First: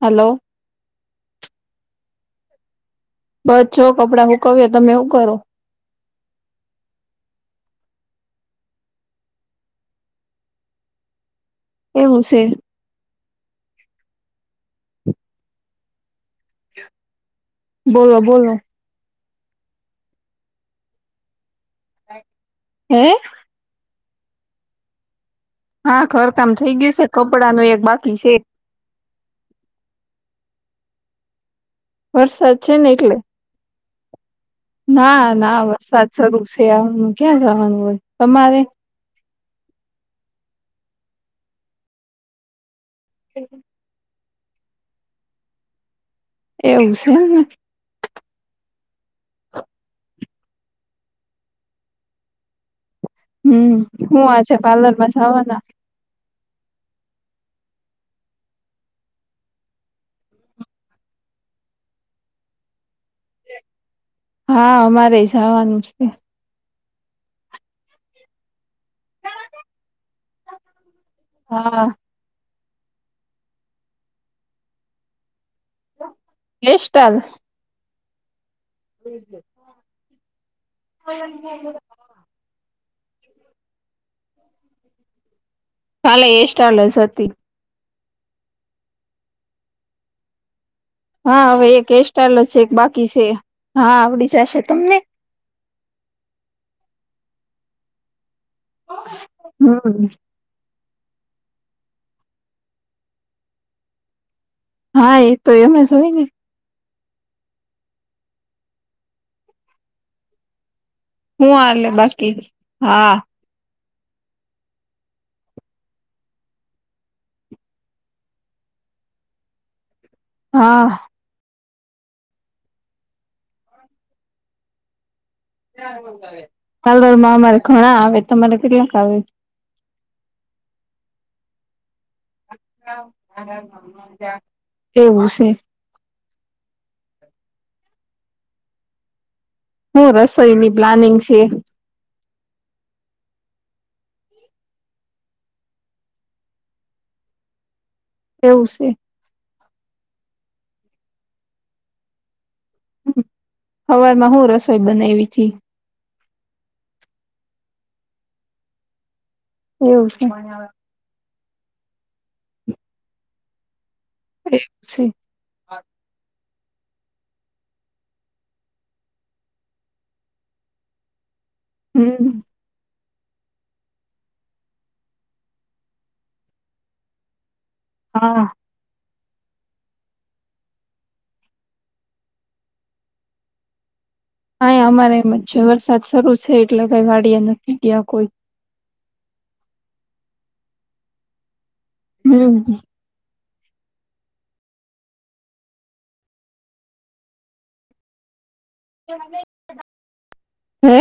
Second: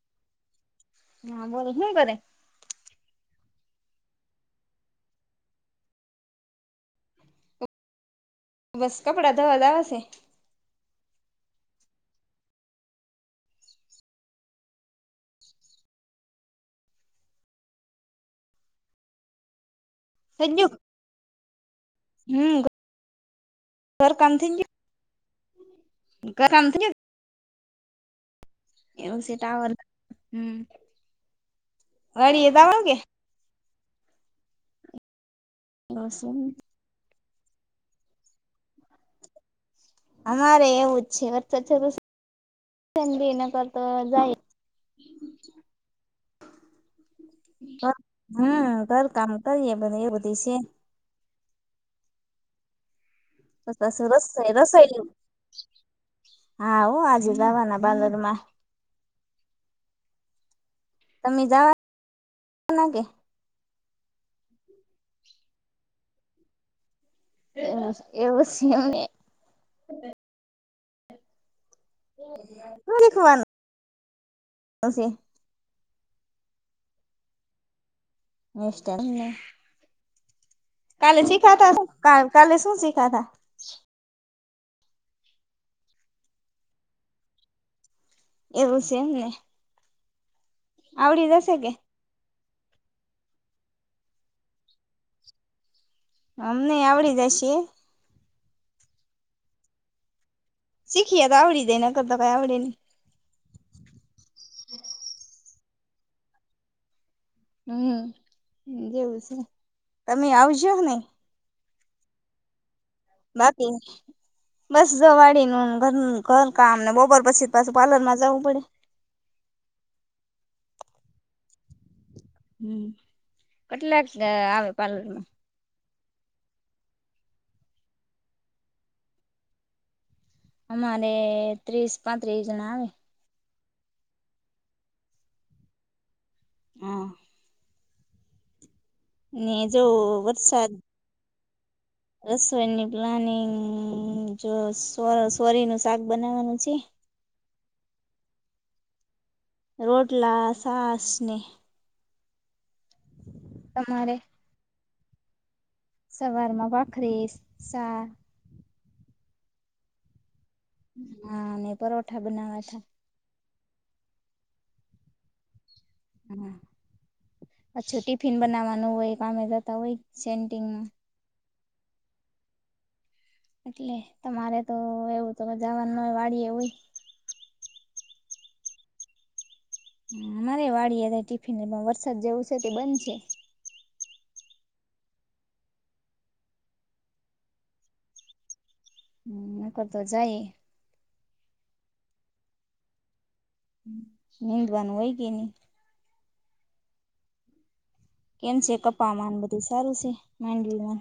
Hello હા બોલો. શું કરે? બસ જો કપડાં હૂકવીએ. તમે શું કરો? બસ કપડા ધોવા જાવા સે. એવું છે. બોલો બોલો. બીજું? હમ્મ હે ઘરકામ થઇ ગયું? હા ઘર ઘરકામ કામ થઈ ગયું સે. કપડાંનું એક બાકી છે. ત્યાં સે ટાવર. વાડીએ વરસાદ છે દાવાનું ને કે એટલે ના ના વરસાદ શરૂ સે આવામાં ક્યાં જવાનું હોય. તમારે? અમારેય એવું જ છે વરસાદ શરૂ છે છેને ધીમા ધારે. તો જાય. એવું છે. હમ હા ઘરકામ કરીએ ઘરે એ બધું છે. પછી હમ હું રસોઈ આજે રસોઈનું પાર્લરમાં જવાના હા હો આજે જાવાના બાલરમાં અમે જવાના છીએ. હા અમારેય જાવાનું એવું છે એમને હા. શું ખાવાનું? શું છે? [unintelligible] [unintelligible] કાલે શીખાતા કાલે શું શીખ્યાતા? કાલે એસ્ટાઇલ હતી. એવું છે એમ ને હા હવે કે એક હેરસ્ટાઈઇલ છે એક બાકી છે હા આવડી જશે તમને. અમને આવડી જશે? હમ. શીખીએ તો આવડી દેને ક તો કઈ આવડે નને હા એ તો એમને જ હોય ને હમ એવું છે તમે આવજોને. હું હાલે બાકી હા. બાકી બસ જવાળીનું ઘર ઘર કામ ને બપર પછી પાછું પાર્લર માં જવું પડે. હા. હમ્મ કેટલાક આ આવે પાર્લરમાં. પાર્લરમાં અમારે ઘણા આવે તમારે કેટલાક આવે. અમારે ત્રીસ પાંત્રીસ જણા આવેે. એવું છે. હા. ને જો હું વરસાદ રસોઈની પ્લાનિંગ છે. રસોઈની પ્લાનિંગ જો સો સોરીનું શાક બનાવાનું છે. એવું છે. રોટલા સાસને તમારે હવારમાં હું રસોઈ બનાઈવી તી. સવારમાં ભાખરી સા. એવું છે. હા અને પરોઠા બનાવા તાં. એવુ છે. હમ્મ પાછું ટિફિન બનાવાનું હોય કામે જતા હોય સેન્ટિનમાં. હમ્મ. એટલે તમારે તો એવું તો જવાનું નય વાળીએ હોય. હા. અમારે વાડીએ જાય ટિફિન પણ વરસાદ જેવું છે તો બંધ છે. અહ્યા અમારે એમ છે વરસાદ શરૂ છે એટલે કઈ વાડીએ નથી ગયા કોઈ. હમ્મ નકર તો જાય. હમ્મ. નિંદવાનું હોય કે ની. કેમ છે કપાવા બધું સારું છે હે માંડવીમા.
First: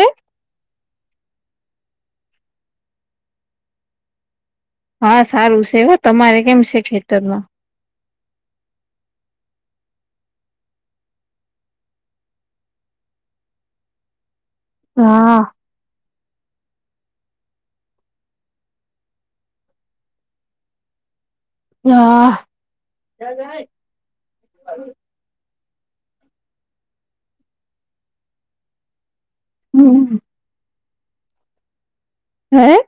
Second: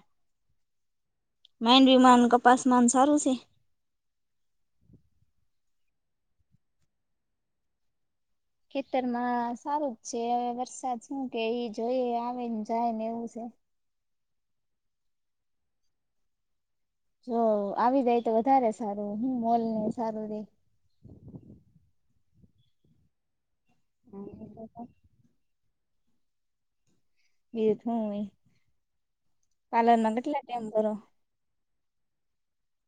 માંડવીમા ને કપાસમા સારું છે. હા સારું છે હો તમારે કેમ છે ખેતરમાં. ખેતરમાં સારું જ છે હવે વરસાદ શું કે એ જઈ આવે ને જાય ને એવું છે. હા. જો આવી જાય તો વધારે સારું હું મોલ ને એ સારું રે. હા. [unintelligible] [unintelligible] કાલરના હમ કેટલે ટાઈમ ભરો હે.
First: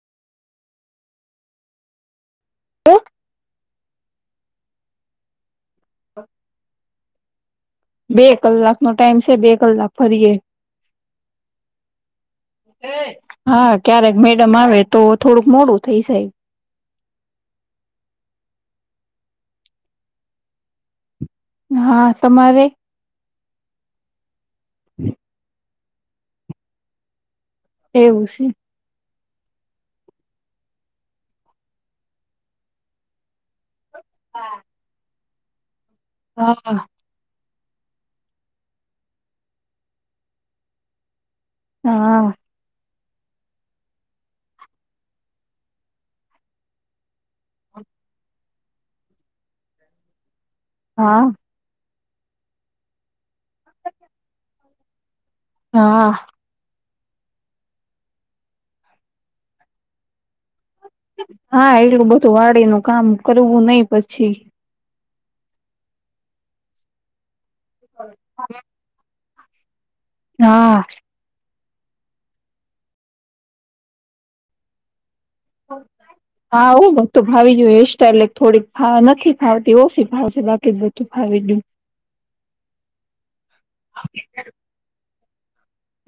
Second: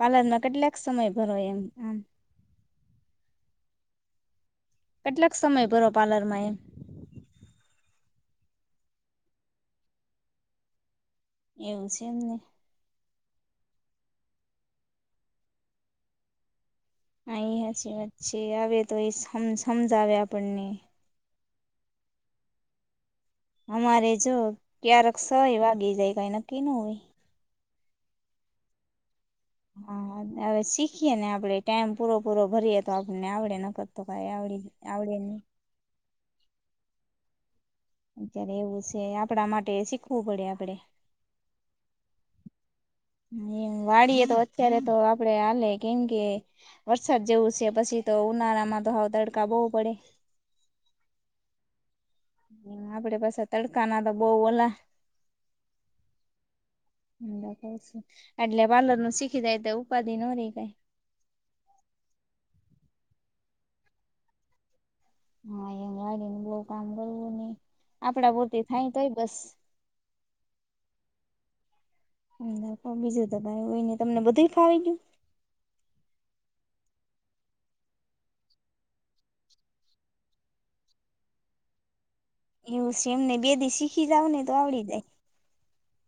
પાર્લરના કેટલાક સમય ભરો એમ કામ. હું. કેટલાક સમય ભરો પાર્લરમાં એમ. બે કલાક નો ટાઈમ છે બે કલાક ભરીએે. એવું છે એમને. હા ક્યારેક મેડમ આવે તો થોડુંક મોડું થઇ જાય. હા એ હાચી વાત છેે આવે તો એ સમ હમજાવે આપણને. હા તમારે. અમારે જો ક્યારેક છ એ વાગી જાય કઈ નક્કી ન હોય. એવું છે. હા હવે શીખીએ ને આપડે ટાઈમ પૂરો-પૂરો ભરીએ તો આપણને આવડે નકત તો કઈ આવડી આવડ ડે નઈ. હા-હા. અત્યારે એવું છે આપણા માટે શીખવું પડે આપડે. હા. એ વાળીએ તો અત્યારે તો આપડે હાલે કેમ કે વરસાદ જેવું છે પછી તો ઉનાળામાં તો હવ તડકા બોવ પડે. હા. હ આપડે પાસે તડકા ના તો બઉ ઓલા હા. એટલે પાર્લરનું શીખી જાય તો ઉપાધિ ન રે કઈ હા એટલું બધું વાડી નું કામ કરવું નહી પછી હા એ વાડીનું બવ કામ કરવું નહી આપડા પૂરતી થાય તોય બસ હા. બીજું તો કંઈ હોયને તમને બધું જ ફાવી ગયું? [inaudible] હા હ બધું ભાવી ગયું હેર સ્ટાઇલ એ થોડીક નથી ફાવતી ઓછી ફાવશે બાકી જ બધું ભાવી ગયું એવું છે એમને બે દી શીખી જાવ ને તો આવડી જાય.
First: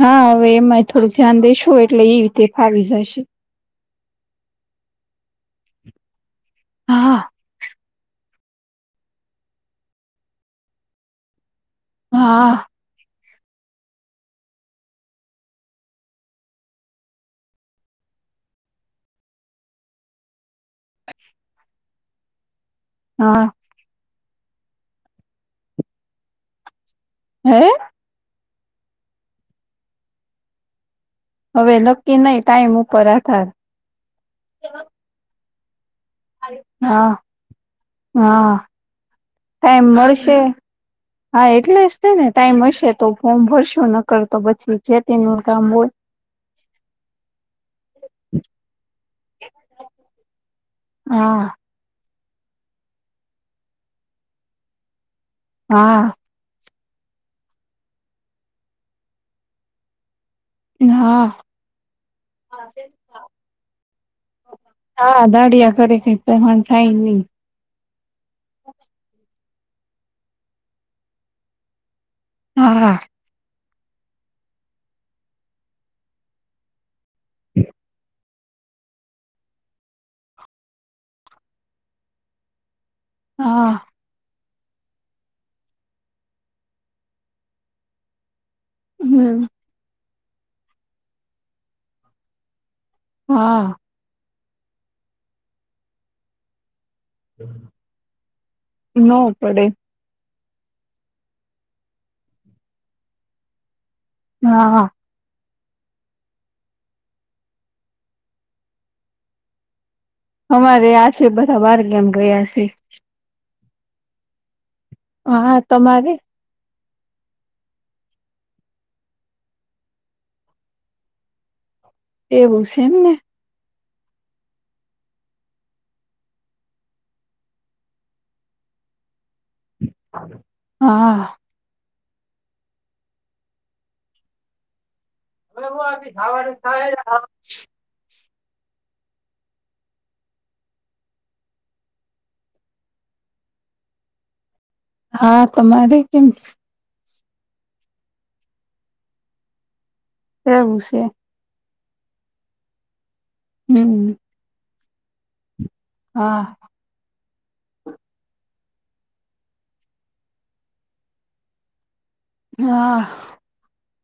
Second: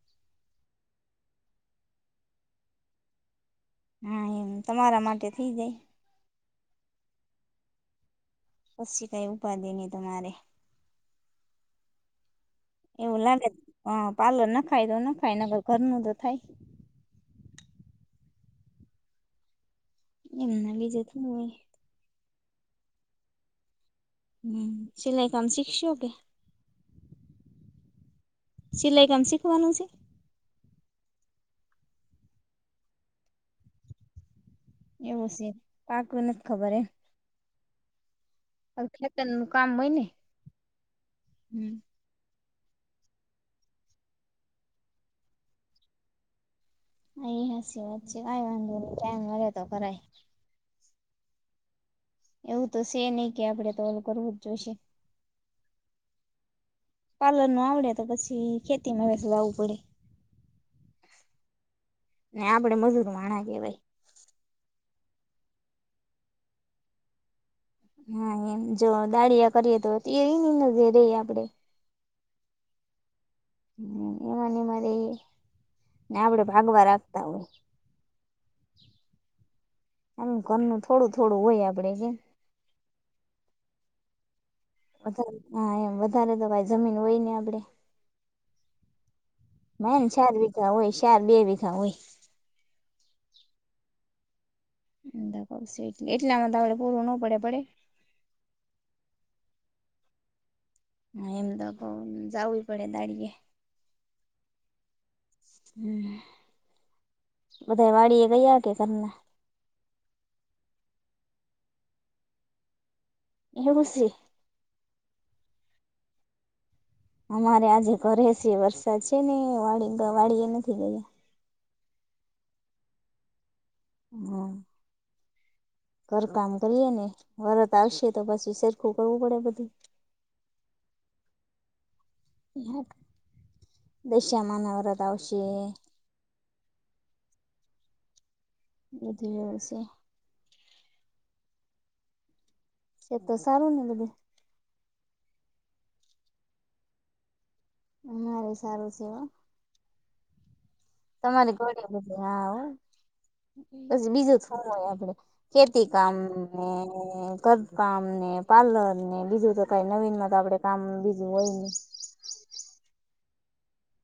હા હવે એમાં થોડુંક ધ્યાન દેશો એટલે એ રીતે ફાવી જશે. હા એમ તમારા માટે થઇ જાય. હા હા પછી કઈ ઉપાધે નહી તમારે હા એવું લાગે હ પાર્લર નાખાય તો નખાય ઘરનું તો થાય. એમના બી જતું હોય હા હમ સિલાઈ કામ શીખશો કે હૈ? સિલાઈ કામ શીખવાનું છે? હવે નક્કી નહી ટાઈમ ઉપર આધાર એવું સે [inaudible] હા હવે ખેતરનું કામ હા એમ હોય ને મળશે હા હમ એટલે ને ટાઈમ હશે તો ફોર્મ ભરશો નકર તો પછી ખેતી નુ કામ હોય. અ હાચી વાત છે કઈ વાંધો ન ટાઈમ મળે તો કરાય હા એવું તો છે નહી કે આપડે તો ઓલું કરવું જ જોઈશે. હા પાર્લર નું આવડે તો પછી ખેતી માં [inaudible] પડે હા ને આપડે મજૂર વાળા કેવાઈ. હા દાડિયા [inaudible] થાય નહી હા એમ જો દાળીયા કરીએ તો [inaudible] નરે આપડે હા હા હ એમાંને મારે ને આપડે ભાગવા રાખતા હોય આમ ઘરનું થોડું થોડું હોય આપડે કે હા વધારે હા એમ વધારે તો ભાઈ જમીન હોય ને આપડે. હમ ના ને ચાર વીઘા હોય ચાર બે વીઘા હોય હા એટલા માં આપડે પૂરું નો પડે. પડે? નો પડે. એમ તો કંઈ જાવુંય પડે દાડીયે હા હમ બધા વાડી એ ગયા કે ઘરના? અમારે આજે બધા બહાર ગામ ગયા છે. એવુ શે? હા તમારે? અમારે આજે ઘરે છે. વરસાદ છે ને વાડી વાડી એ નથી ગયા. એવું છે એમ ને? હમ ઘર કામ કરીએ ને વરત આવશે તો પછી સરખું કરવું પડે બધું. હા દશમાના વરત આવશે. [unintelligible] થવાડી થાય હ વધ એશે એ તો સારું ને તો ભ, હા તમારે કેમ? અ મારે સારું છે. રહેવું છે. તમારી ઘડી બધી હા, હમ પછી બીજું હોય આપડે ખેતી કામ હા ને ઘર કામ ને પાર્લર ને બીજું તો કઈ નવીનમાં તો આપડે કામ બીજું હોય ની. હા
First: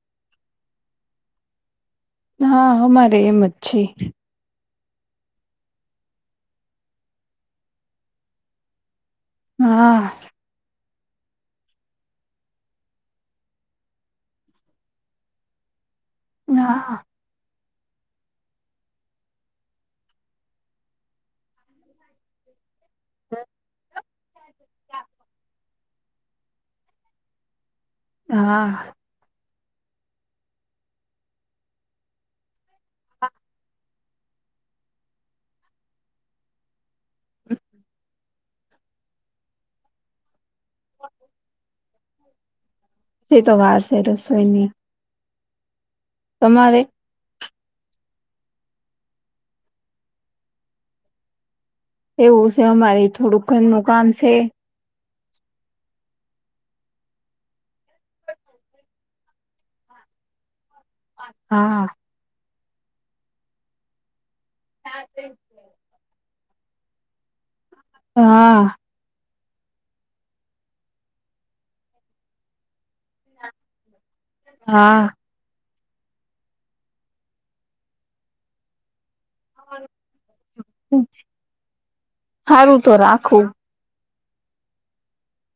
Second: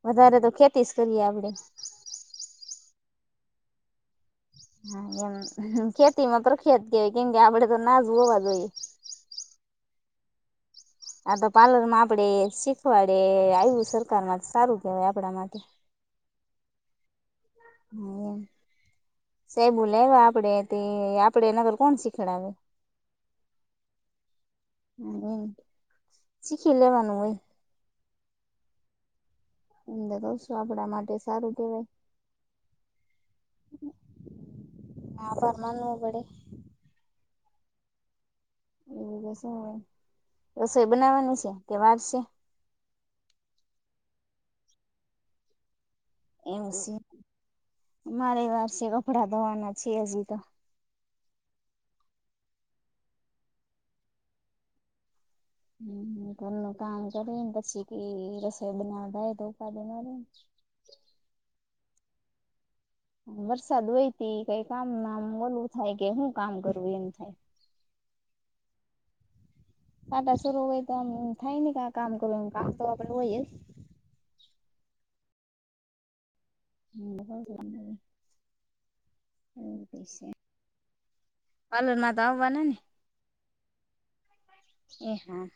વધારે તો ખેતી જ કરીએ આપડે. હા અમારે એમ જ છે. હા એમ ખેતીમાં પ્રખ્યાત કેવાય કેમ કે, આપડે તો નાજ હોવા જોઈએ. હા આ તો પાર્લર માં આપડે શીખવાડે આવ્યું, સરકારમાં સારું કેહેવાય આપણા માટે હા હા એમ સાહેબો લાવ્યા આપડે તે આપડે એનાગર કોણ શીખડાવ? હમ હ એમ શીખી લેવાનું હોય, હા એમ કહશું, આપડા માટે સારું કેવાય. હા આભાર માનું પડે. હચ એ રસોઈ બનાવવાની છે તે વાર છે? તે તો વાર છે રસોઈ ન. એમ મારે વારસે કપડા ધવાના છે હજી તો. એવું છે અમારી થોડુંક ઘર નું કામ છે. હમ ઘર નુ કામ કરીને પછી ક રસોઈ બનાવવા થાય તો ઉપાડી માને. હા વરસાદ હોયતી કઈ કામ હા [unintelligible] લું થાય કે હું કામ કરું એમ થાય? હા ખાટા શરરૂ હોય તો આમ થાય ને કે કામ કરું ક તો આપડું હોય. હા હ બ છે એ મ છે? પાર્લર મા તો આવવાના ને? સારું તો રાખુ. એ હા